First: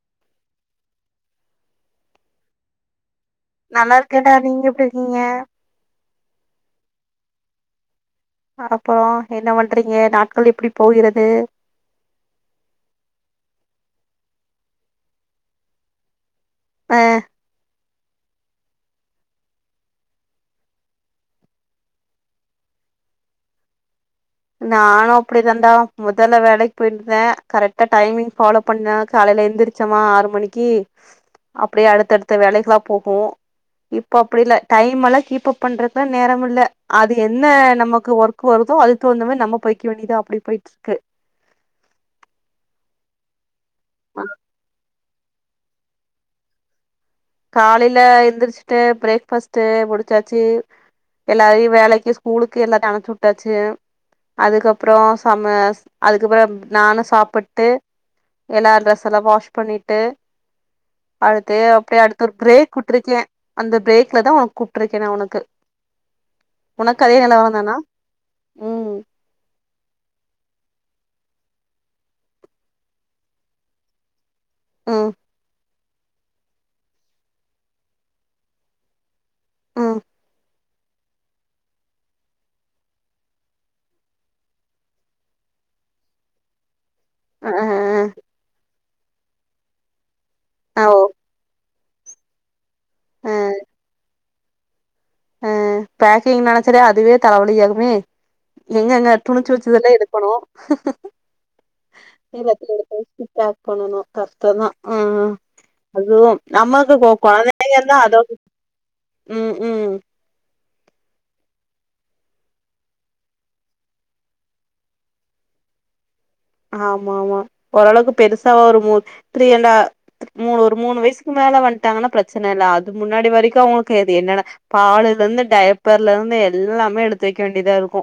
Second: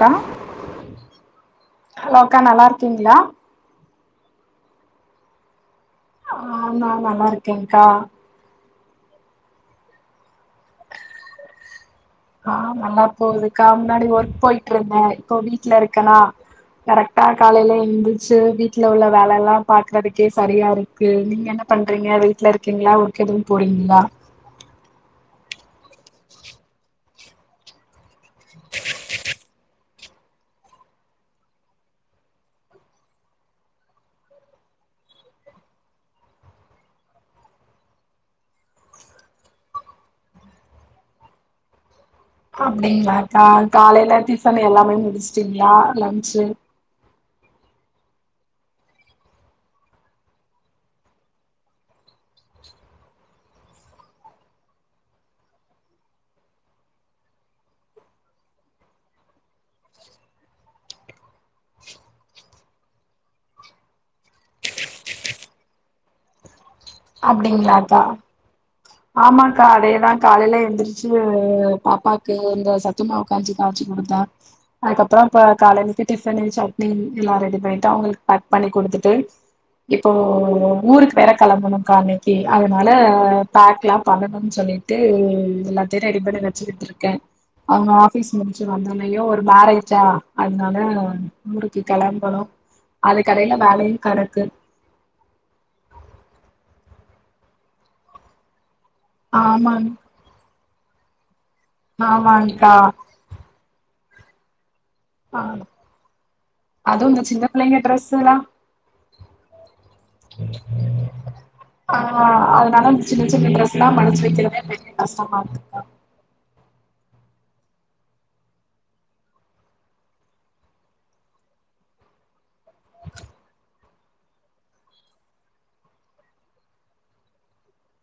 கா ஹலோக்கா நல்லார்க்கீங்ளா நல்லார்க்கேடா நீங் எப்டி இருக்கீங்க ஆம் ஆம் நல்லார்க்கே கா அப்பறோ என்ன பண்றீங்க நாட்கள் எப்படி போகிறது ஆ நல்லா போகுதுக்கா முன்னாடி ஒர்க் போயிட்ருந்தே இப்போ வீட்ல இருக்கனா அஹ் கரக்ட்டா காலைய்ல எந்துர்ச்சு வீட் ட்ல உள்ள வேலல்லா பாக்குறதுக்கே சரியா இருக்கு நீங்க என்ன பண்றீங்க வீட்ல இருக்கீங்ளா ஒர்க் எது போறீங்ளா நானு அப்டி தண்டா முதல்ல வேலைக் போய்ருந்தே கரக்ட்டா டைமிங் ஃபாலோ பண்ண காலைய்ல எந்திரிச்சமா ஆறு மணிக்கி அப்டியே அடுத்தடுத்த வேலைகுலா போபோ இப் அப்படி இல்ல டைம் எல்லா கீப்பப் பண்றத்தா நேரம் இல்ல அது என்ன நமக்கு ஒர்க் வருதோ அது தோந்தமா நம்ம போய்க்கி வேண்டிய்தா அப்டி போய்ட்ருக்கு அப்டிங்ளா கா காலைய்ல டிஃபன் எல்லாமே முடிச்ட்டீங்ளா லன்ச்சு காலைய்ல எந்திர்ச்ட்டு ப்ரேக்பஸ்ட்டு முடிச்சாச்சி எல்லாரையி வேலைக்கு ஸ்கூலுக்கு எல்லாத்தி அனுப்ச்சி வுட்டாச்சி அதுக்கப்றோ சம்மஸ் அதுக்கப்றம் நானு சாப்புட்டு எல்லா ட்ரெஸ் எல்லா வாஷ் பண்ணிட்டு அழுத்து அப்டியே அடு துர் ப்ரேக் விட்ருக்யே அந்த ப்ரேக்ல தா உ கூப்ட்ருக்கே நா உனக்கு உனக்கு அதே நில அவ்ளந்தானா அப்டிங்களாக்கா ஆமாக்கா அதேதா காலைய்ல எந்திர்ச்சு பாப்பாக்கு இந்த சத்துமாவ் கஞ்சி காச்சி குடுத்தே ம் அதுக்கப்றோ போ காலைலிக்கி டிஃபன்னு சட்னி எல்லா ரெடி பண்ணிட்டு அவ்ங்ளுக் பேக் பண்ணி குடுத்துட்டு ம் இப்போ ஊருக்கு வேற கெளம்பணு கா அன்னைக்கி அதனால பேக்லா பண்ணணும் சொல்லிட்டு எஎ எல்லாத்தையு ரெடி பண்ணி வச்சிட்டிரு க அ அ அவ்ங்க ஆஃபீஸ் முடிச்சு வந்தோனே ஐயோ ஒரு மார் ஆய்ச்சா அ அதுனால ஓ மூருக்கு கெளம்பனு அது அ கடைய்ல வேலையு கடக்கு அ பேக்கிங் நெனச்சாலே அதுவே தலவலி ஆகுமே எங்கங்க துணிச்சு ஆமாங் வச்சதுல எடு பனோ இல்ல ஆமாங்க்கா த்ரீடு ப்ரைஸ்டிக் பேக் பண்ணனு கஷ்டோதா ஆஹா ஆ அதுவும் நம்மக்கு அதுவு கோ இந்த சின்ன பிள்ளைங்க கொழந்தையதா அதாது ட்ரெஸ்ஸுல்லா ம்ம் [inaudible] ஆ அதனாலஷ சின்ன சின்ன ட்ரஸ் எல்லா மடிச்சு வெச்சுருவேஸ கொஞ்சோ கஷ்டமாருக்கு மிச்சம் இட்ட எல்லாம் நெச்ச கஷ்டமார்க்கு கா ஆமா ஆமா ஓரளவ்க்கு பெருசா ஒரு மூத் த்ரீ அண்டு ஆ த்து மூணொர் மூணு வய்சுக்கு மேல வந்ட்டாங்கனா ப்ரச்சன இல்ல அது முன்னாடி வரைக்கு அவ்ங்க்ளு கே எது என்னன்னா பாலுல்லந்து டைப்பர்ல இருந்து எல்லாமே எடுத்து வெக்க வேண்டிய்தா இருக்கு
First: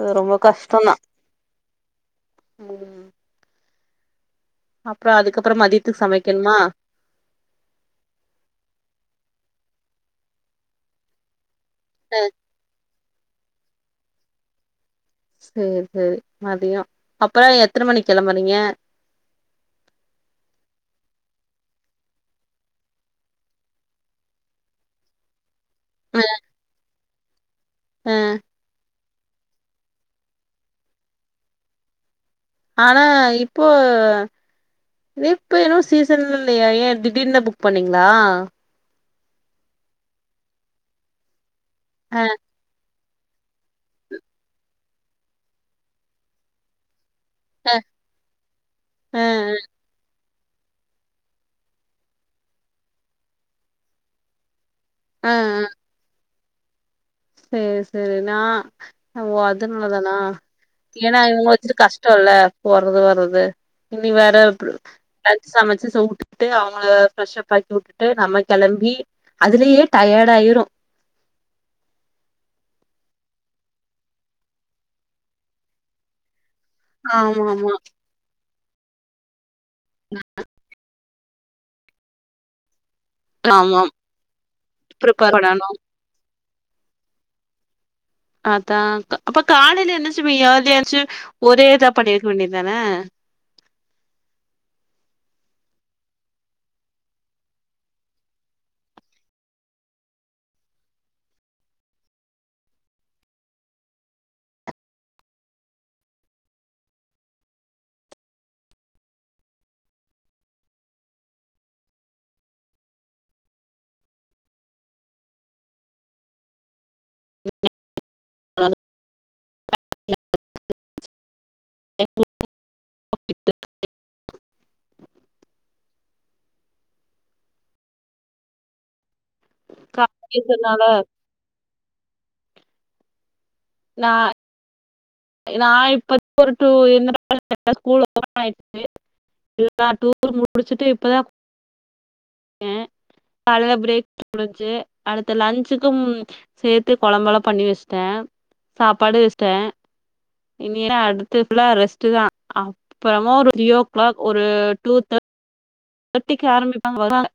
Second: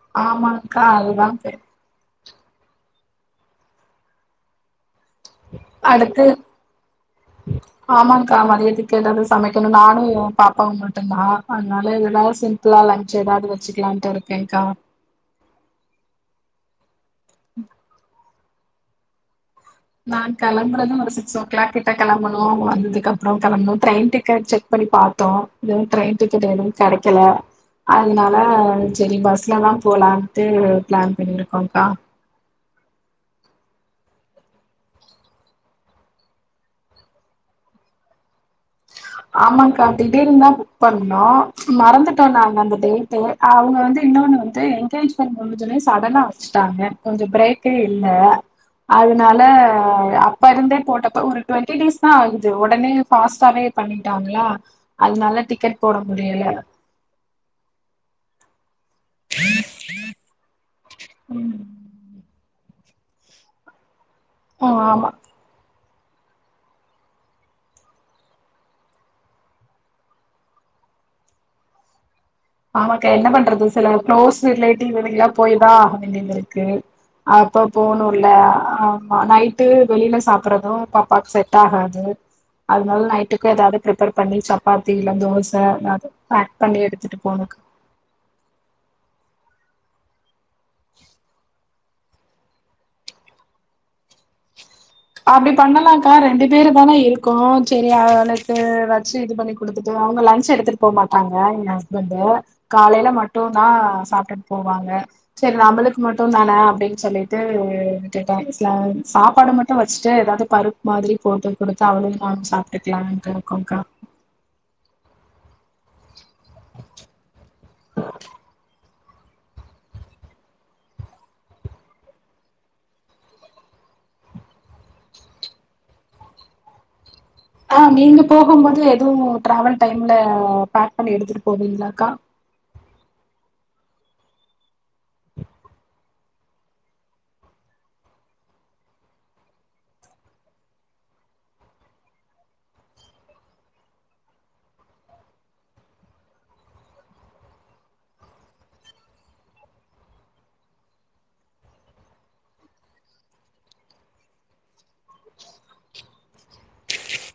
அது ரொம்ப ஆமாங்க்கா கஷ்டந்தா அதுதான் தெரி ம் அப்றோ அதுக்கப்புறோ மதியத்துக் அடுத்து சமைக்கென்மா ஆமாங்க்கா மதியத்துக்கு எதாவ்து சமைக்கணு நானு பாப்பாவு மட்டு்ந்தா அதுனால அ எதா சிம்புளா லஞ்ச் எதாது வச்சுக்குலான்ட்டு இருக்கேன்க்கா சேர் சேரி மதியோ அப்ப எத்தன மணிக் கெளம்புறீங்க நான் கிளம்புறது ஒரு சிக்ஸோ கிளாக் கிட்ட கெளம்பணு அவ்ங் வந்ததுக்கப்றோ கெளம்ணு டிரெயின் டிக்கெட் செக் பண்ணி பாத்தோ இன்னு டிரெயின் அ டிக்கெட் எதுவு கெடைக்கல அ அதுனால சேரி பஸ்லதா போலான் ட்டு பிளான் பண்ணிருக்கோங்க்கா ஆனா இப்போ இப்ப எது சீசன் இல்லையே ஏன் திடீர்னு புக் பண்ணீங்ளா ஆமாங்க்கா திடீர்ன்தா புக் பண்ணோ அ மறந்துட்டோ நாங்க அந்த டே ட்டு அவுங்க வந்து இன்னொன்னு வந்து என்கேஜ்மெண்ட்க் வர்ணு சொல்லி சடனா வச்ட்டாங்க கொஞ்சோ அ பிரேக்கே இல்ல அ அதுனால அப் பருந்தே போட்டப்ப ஒரு டொண்ட்டி டேஸ்தா ஆகுது ஒடனே ஃபாஸ்ட்டாவே பண்ணிட்டாங்ளா அ அ அதுனால டிக்கெட் போட முடியல சேரி சேரி நான் ஓ அதுன்னலனா ஏனா இவுங்ள ம் வச்சுட்டு கஷ்டோல்ல போறது வர்றது இனி வேற ஆமா லஞ்ச் சமச்சு சா ஊட்டுவிட்டு அவுங்கள ஃபிரஷப் ஆக்கி உட்டுட்டு நம்ம கெளம்பி அதுலயே டயர்டாய்ரு ஆமாக்கா என்ன பண்றது சில குளோஸ் ரிலேட்டிவ் இதுக்குலா போய்தா ஆக வேண்டியதிருக்கு ஆமா அப்ப ஆமா போணு ல ஆமா நைட்டு வெளில சாப்புறது பாப்பாக்கு செட் ஆகாது அதுனால நை ட்டுக்கு ஏதாவ்து ஆமா பிர்ப்பர் பண்ணி சப்பாத்தி இல்ல ப்ரிப்பேர் தோச பண்ணணு எதாவ்து பேக் பண்ணி எடுத்துட்டு போணு கா அதா அப்ப காலைல என்ன செய்வீங்க அதயாச்சு ஒரே இதா பண்ணிர்க் வேண்டிதான அப்டி பண்ணலாங்க்கா ரெண்டு பேருதான இருக்கோ சேரி ஆ அனுத்து வச்சு இது பண்ணி குடுத்துட்டு அவ்ங்க லன்ச் எடுத்துட்டு போ மாட்டாங்க என் ஹஸ்பண்டு காலேல மட்டுந்தா சாப்டுட் போவாங்க சேரி நம்ளுக்கு மட்டுந்தான அப்டின் சொல்லிட்டு விட்டுட்ட வஸ்லானு சாப்பாடு மட் டு வச்ட்டு எதாது பருப் மாதிரி போட்டு குடுத்து அவளு நானு சாப்ட்டுக்குலான்ட்டு இருக்கோங்க்கா [inaudible] நானு [inaudible] [inaudible] ஆ நீங்க போகும் போது எதுவு டிராவல் டைம்ல காலைல எந்திரிச்சனால பேக் பண்ணி எடுத்துட்டு போவீங்ளாக்கா நா நான் இப்ப [inaudible] போற டூ இல்லடா [inaudible] கர்ட்டா ஸ்கூல் ஓபன் ஆயிர்ச்சு எல்லா டூரு முடிச்சுட்டு இப்பதா [inaudible] காலைல பிரேக் [inaudible] முடிஞ்சு அடுத்து லன்ச்சுக்கும் சேத்து கொழம்பலா பண்ணி வஸ்ட்ட சாப்பாடு வஸ்ட்ட இனிலா அடுத்து ஃபுல்லா ரெஸ்ட்டுதா அப்புறமா ஒரு த்ரீயோ கிளாக் ஒரு டூ த [inaudible] தட்டிக்கு ஆரமிப்பாங்க வருவாங்க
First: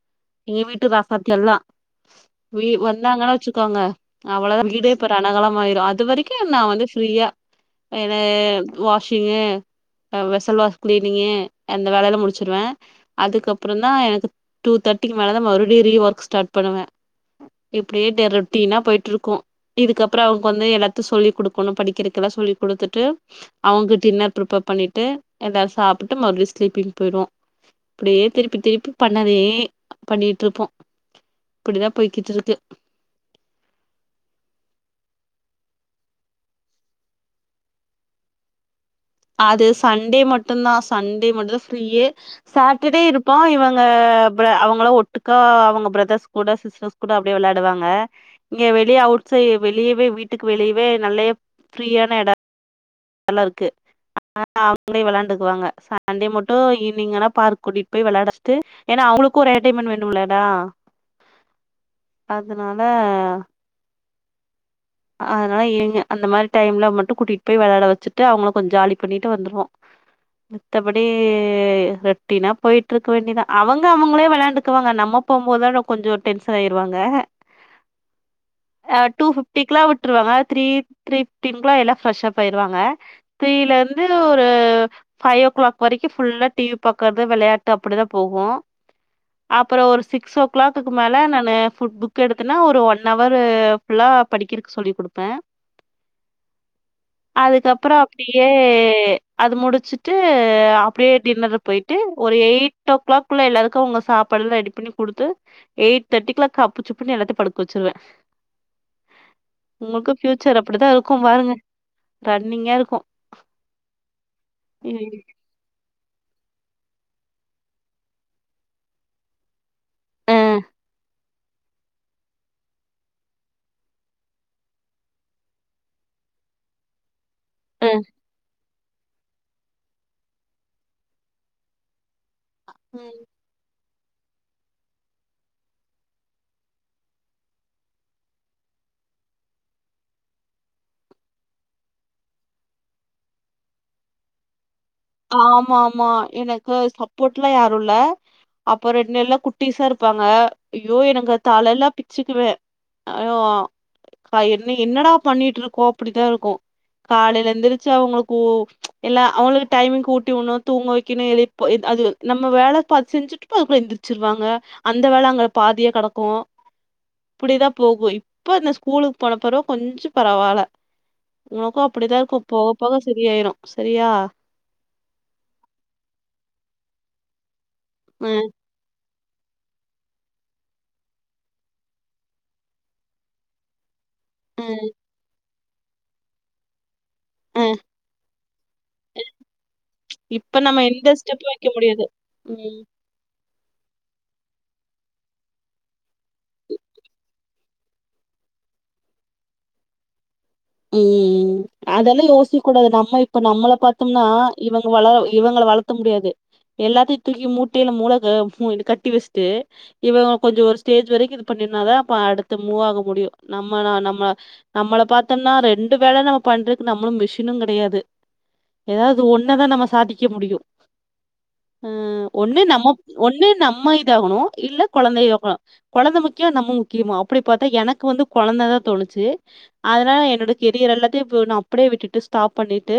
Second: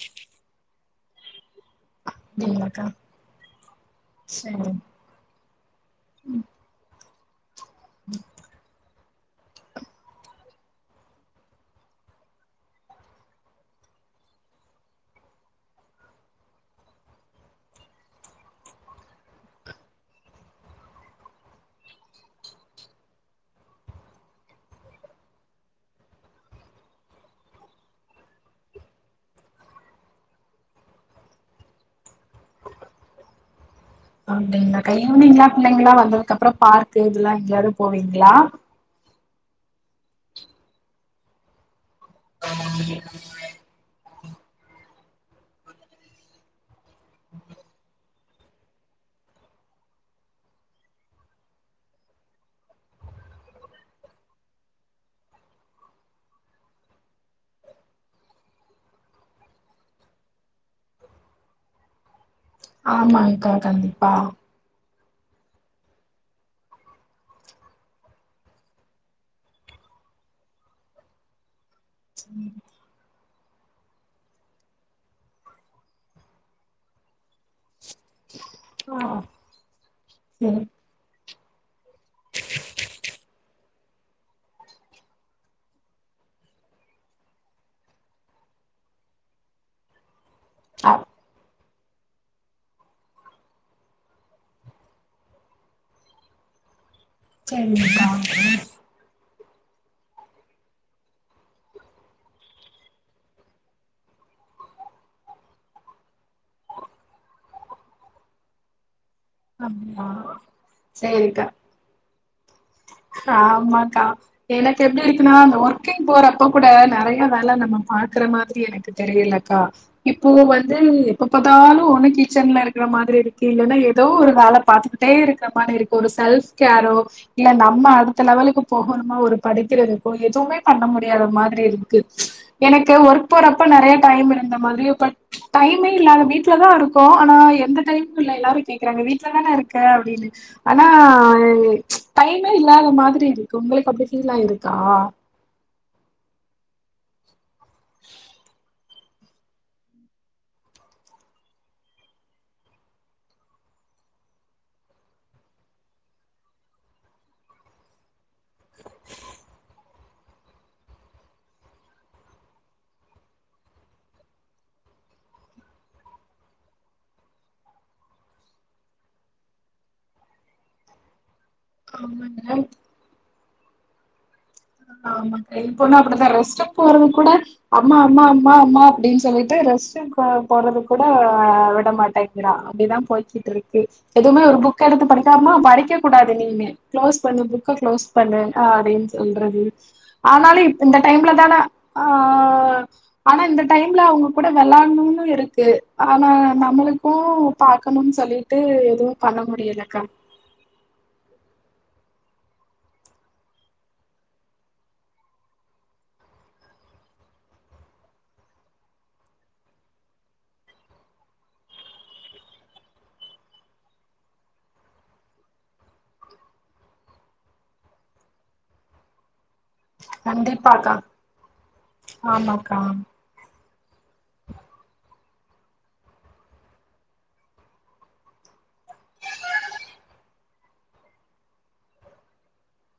எங்க வீட்டு ராசாத்தியெல்லா வீ அப்டிங்களாக்கா வந்தாங்கன்னா வச்சுக்கோங்க அவ்வளோதா செரி வீடே இப்ப ரணகலம் ஆயிரு அது வரைக்கு நா வந்து ஃப்ரீயா ஏன வாஷிங்கு அ வெசல்வாஷ் கிளீனிங்க்கு அந்த வேலையல்லா முடிச்சிருவே அதுக்கப்புறந்தா எனக்கு டூ தேர்ட்டிக்கு மேல தா மறுபடி ரீ ஒர்க் ஸ்டார்ட் பண்ணுவே இப்படியே டே ரொட்டின்னா போயிட்ருக்கு இதுக்கப்பற அவங்க வந்து எல்லாத்து சொல்லி் குடுக்கணு படிக்கிறக்கல்லா சொல்லி் குடுத்துட்டு அவங்க டின்னர் ப்ரிபேர் பண்ணிட்டு எல்லார் சாப்புட்டு மறுபடியு ஸ்லீப்பிங் போய்டுவோ இப்படியே திருப்பி திருப்பி பண்ணதே பண்ணிட்ருப்போ இப்படிதா போய்கிட்டு இருக்கு அப்படிங்களாக்கா ஈவினிங்ல்லா பிள்ளைங்களா வந்ததுக் அப்புறம் பார்க்கு இதெல்லா எங்கியாது போவீங்களா அது சண்டே மட்டுந்தா சண்டே மட்டுந்தா ஃப்ரீயே சாட்டர்டே இருப்போ இவங்க பிரே அவங்களு ஒட்டுக்கா அவங்க பிரதர்ஸ் கூட சிஸ்டர்ஸ் கூட அப்படியே விளையாடுவாங்க இங்க வெளியே அவுட் சை வெளியவே வீட்டுக்கு வெளியவே நல்லையா ஃப்ரீயான இட எல்லா இருக்கு ஆன அவங்களே விளையாண்டுக்குவாங்க சண்டே மட்டு ஈவினி்ங் ஆனா பார்க் கூட்டிட் போய் வெளாட ட்டு ஏன்னா அவளுக்கு ஒரு ஏடைமெண்ட் வேண்ணுல்லடா ஆமாங்க்கா கண்டிப்பா அதனால ஏங்க அந்த மாரி டைம்ல மட்டு கூட்டிட் போய் வெளாயட வச்சுட்டு அவங்கள கொஞ் ஜாலி பண்ணிட்டு வந்துருவோ மித்தபடி ரொட்டினா போயிட் ருக்க வேண்டிதா அவங்க அவங்களே வெளையாண்டுக்குவாங்க நம்ம போம் போதா ரொ கொஞ்சோ டென்ஷன் ஆயிருவாங்க [inaudible] ஆ டூ ஃபிப்டிக்குல்லா விட்ருவாங்க சரி த்ரீ த்ரீ ஃபிப்டீன்க்கல்லா எல்லா ப்ரெஷ் அப் ஆயிருவாங்க த்ரீல இருந்து ஒரு பஃவ் ஓ கிளாக் வரைக்கு ஃபுல்லா டிவி பாக்கறது வெளையாட்டு அப்படிதா போகு அப்பறோ ஒரு சிக்ஸ் ஓ கிளாக்குக்கு அ மேல நான்னு ஃபுட் புக் எடுத்தனா ஒரு ஒன் அவரு ஃபுல்லா படிக்கிறக் சொல்லிக் குடுப்பே அதுக்கப்புறோ சரிங்க்கா அப்படியே அது முடுச்சுட்டு அப்படியே டின்னரு போயிட்டு ஒரு எயிட் ஓ கிளாக் குள்ள எல்லாருக்கு அவங்க சாப்பல்லா ரெடி பண்ணி குடுத்து எயிட் தேர்டிக்கல்லா கப்பு சுப்புன்னு எல்லாத்தையு படுக்க வச்சுருவே அப்டியா உங்களுக்கு ஃபியூச்சர் அப்படித்தா இருக்கு சேரிக்கா பாருங்க ரன்னிங்கா இரு ஆமாக்கா எனக்கு எப்படி இருக்குனா அதந்த ஒர்க் கிங் போறப்ப கூட நிறைய வேல நம்ம பாக்கற மாதிரி எனக்கு தெரியலக்கா இப்போ அ வந்து எப்ப பாத்தாலு ஒண்ணு கிச்சன்ல இருக்கிற மாதிரி இருக்கு இல்லைன்னா ஏதோ ஒரு வேல பாத்துக்கிட்டே இருக்கிற மாதிரி இருக்கு ஒரு செல்ஃப் கி யாரோ நம்ம அ அடுத்த லெவலுக்கு போகணுமா ஒரு படிக்கிறதுக்கோ எதுவுமே பண்ண முடியாத மாதிரி இருக்கு எனக்கு ம் ஒர்க் போறப்ப நெறைய டைம் இருந்த மாதிரி பட் டைமே இல்ல வீட்லதா இருக்ககோ ஆனா எந்த டைமு இல்ல எல்லாரு கேக்கறாங்க வீட்ல தானே இருக்க அப்படின்னு ஆனா டைமே இல்லாத மாதிரி இருக்கு உங்களுக் அப்படி ஃபீலாயிருக்கா ஆமா ஆமா எனக்கு சப்போர்ட்லா யாரு இல்ல அப் புறோ இன்னெல்லா குட்டிசா இருப்பாங்க ஐயோ எனக்கு தலல்லா பிச்சுக்குவே [unintelligible] பா என்ன என்னடா பண்ணிட்ருக்கோ அப்படித்தா இருக்கு காலையில எந்திரிச்சு அவங்களுக் கு எல்லா அவளுக் டைமிங்க் ஊட்டி உண்ணு தூங்க வைக்கணு எ இப்ப எத் அது நம்ம வேல பா செஞ்சுட்ருப்போ அதுக்குள்ள எந்திரிச்சிருவாங்க அந்த வேல அங்க பாதியா கடக்கு அப்டிதா போகு இப்போ இந்த ஸ்கூலுக்கு போன பிறவ கொஞ்சோ பரவாயில்ல முக அப்டிதா இருக்கு ஆமாங்க போக போக சரியாயிரும் சரியா ஆமா என் பொண்ணா அப்டிதா ரெஸ்ஸ போறது கூட அம்மா அம்மா அ அம்மா அம்மா அப்படின் சொல்லிட்டு ரெஸ் டு போ போறது கூட விட மாட்டேங்கிறா அப்டிதா போய்கிட்டு இருக்கு எதுவுமே ஒரு அ புக் எடுத்து படிக்காம படிக்க கூடாது நீமே க்ளோஸ் பண்ணு அ புக்க க்ளோஸ் பண்ணு அ அப்டின் சொல்ற இப்ப ஆனாலு நம்ம இந்த எந்த டைம்ல ஸ்டெப்பு தானே வைக்க ஆ முடியாது ம் ஆனா இந்த டைம்ல அவங்க கூட வெளயாணுனு இருக்கு ஆனா நம்முளுக் கு பாக்கணுனு சொல்லிட்டு எதுவும் பண்ண முடியலக்கா உம் அதெல்லா யோசிக்க கூடாது நம்ம இப்ப நம்மள பாத்தோம்னா இவங்க வளர இவங்கள வள த்த முடியாது எல்லாத்தையு தூக்கி மூட்டையில மூள கட்டி வெச்ட்டு இவங்க கொஞ்சம் ஒரு ஸ்டேஜ் வரைக்கு இது பண்ணிருனாதான் அப்ப அடுத்து மூவ் ஆக முடியு நம்ம நா நம்ம நம்மள பாத் தன்னா ரெண்டு வேள நம்ம பண்றதுக்கு நம்மளும் மிஷினு கெடையாது எதாவது ஒன்ன தான் நம்ம சாதி க்க முடியு கண்டிப்பாக்கா அ ஒண்ணு ஆமாக்கா நம்ம ஒன்னு நம்ம இதாகணு இல்ல கொழந்தைய கொழந்த முக்கிய நம்ம முக்கியமா அப்டி பாத்தா எனக்கு வந்து கொழந்ததா தோணுச்சு அதனால என்னோட கெரியர் எல்லாத்தையு இ நா அப்டியே விட்டுட்டு ஸ்டாப் பண்ணிட்டு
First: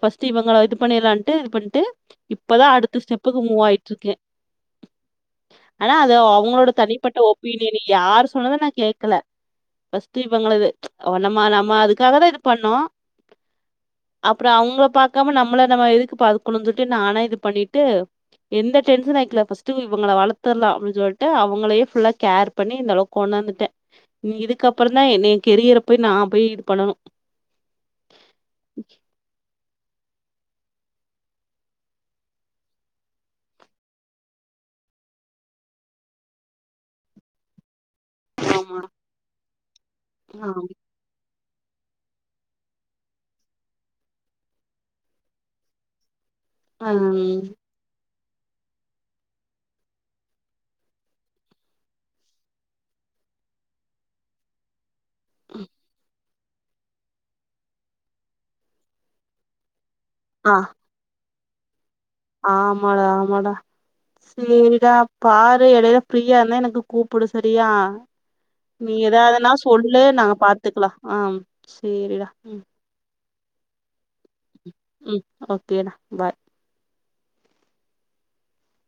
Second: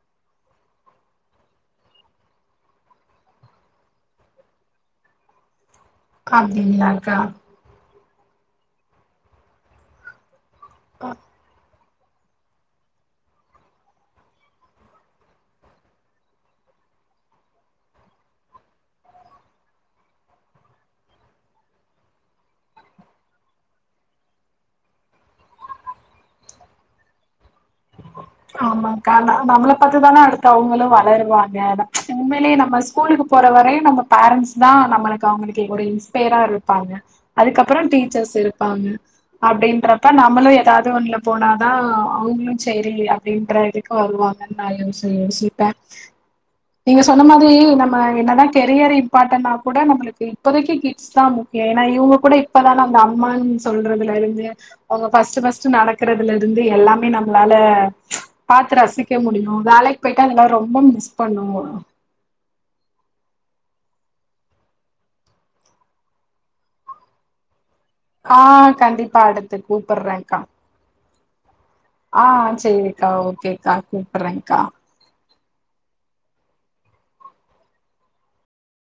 ஃபர்ஸ்ட்டு இவங்கள இது பண்ணிலான்ட்டு இது பண்ட்டு இப்பதா அடுத்த ஸ்டெப்புக்கு மூவ் ஆயிட்டு இருக்கே ஆனா அது அவங்களோட தனிப்பட்ட அப்டிங்களாக்கா ஒப் பீனியனு யாரு சொன்னத நா கேக்கல ஃபர்ஸ்ட் இவங்களது ஆ ஒ நம்ம நம்ம அதுக்காக தா இது பண்ணோ அப்றோ அவங்கள பாக்காம நம்மள நம்ம எதுக்கு பாக்கணுன் சொல்லிட்டு நானா இது பண்ணிட்டு எந்த டென்சனு ஆயிகல ஃபர்ஸ்ட் இவங்க வளர்த்தரலா அப்டின் சொல்ட்டு அவங்களேயே ஃபுல்லா கேர் பண்ணி இந்தளவுக் கொண்டாந்துட்டே இதுக்கப்பறதா என் என் கெரியர போய் நா போய் பண்ணனு ஆ ஆமாங்கா நா நம்ள பாத்து தானே அடுத்து அவங்களு வளருவாங்க அதா உண்மையிலே நம்ம ஸ்கூலுக்கு போற வரையு நம்ம பேரன்ண்ட்ஸ் தான் நம்மளுக்கு அவங்களுக்கு இன்ஸ்பயரா இருப்பாங்க அதுக்கப்பற டி ச்சர்ஸ் இருப்பாங்க அப்டின்றப்ப நம்மளு ஆமா எதாவது ஒண்ணுல போனாதா அவங்களும் செரி அப்டின்ற இதுக்கு வருவாங்கன் நான் யோசி யோசிப்பே ஆ நீங்க சொன்ன ம் மாதிரி நம்ம என்னதா கெரியர் இம்பார்ட்டனா கூட நம்முளுக்கு இப்போதைகி கிட் ஸ்தா முக்கிய ஏன்னா இவங்க கூட இப்பதா நம்ம அம்மான் சொல்றதுல இருந்து அவங்க ஃபர்ஸ்ட் ஃபர்ஸ்ட்டு நடக்கிறதுல இருந்து எல்லாமே நம் மளால பாத்து ரசிக்க முடியு வேலைக்கு போயிட்டா இதெல்லா ஆ ரொம்ப மிஸ் பண்ணுவோ ஆமாடா ஆமாடா சேரிடா பாரு இடையில ஃப்ரீயா இருந்தா எனக்கு கூப்புடு சரியா ஆஹ் நீ கண்டிப்பா எதாவதுன்னா அடுத்து சொல்லு நாங்க கூப்பிடுறேன்க்கா பாத்துக்கலா ஆ சேரிடா உம் அக்கா ஓகேக்கா கூப்பறகா ம் ஓகேடா பாய்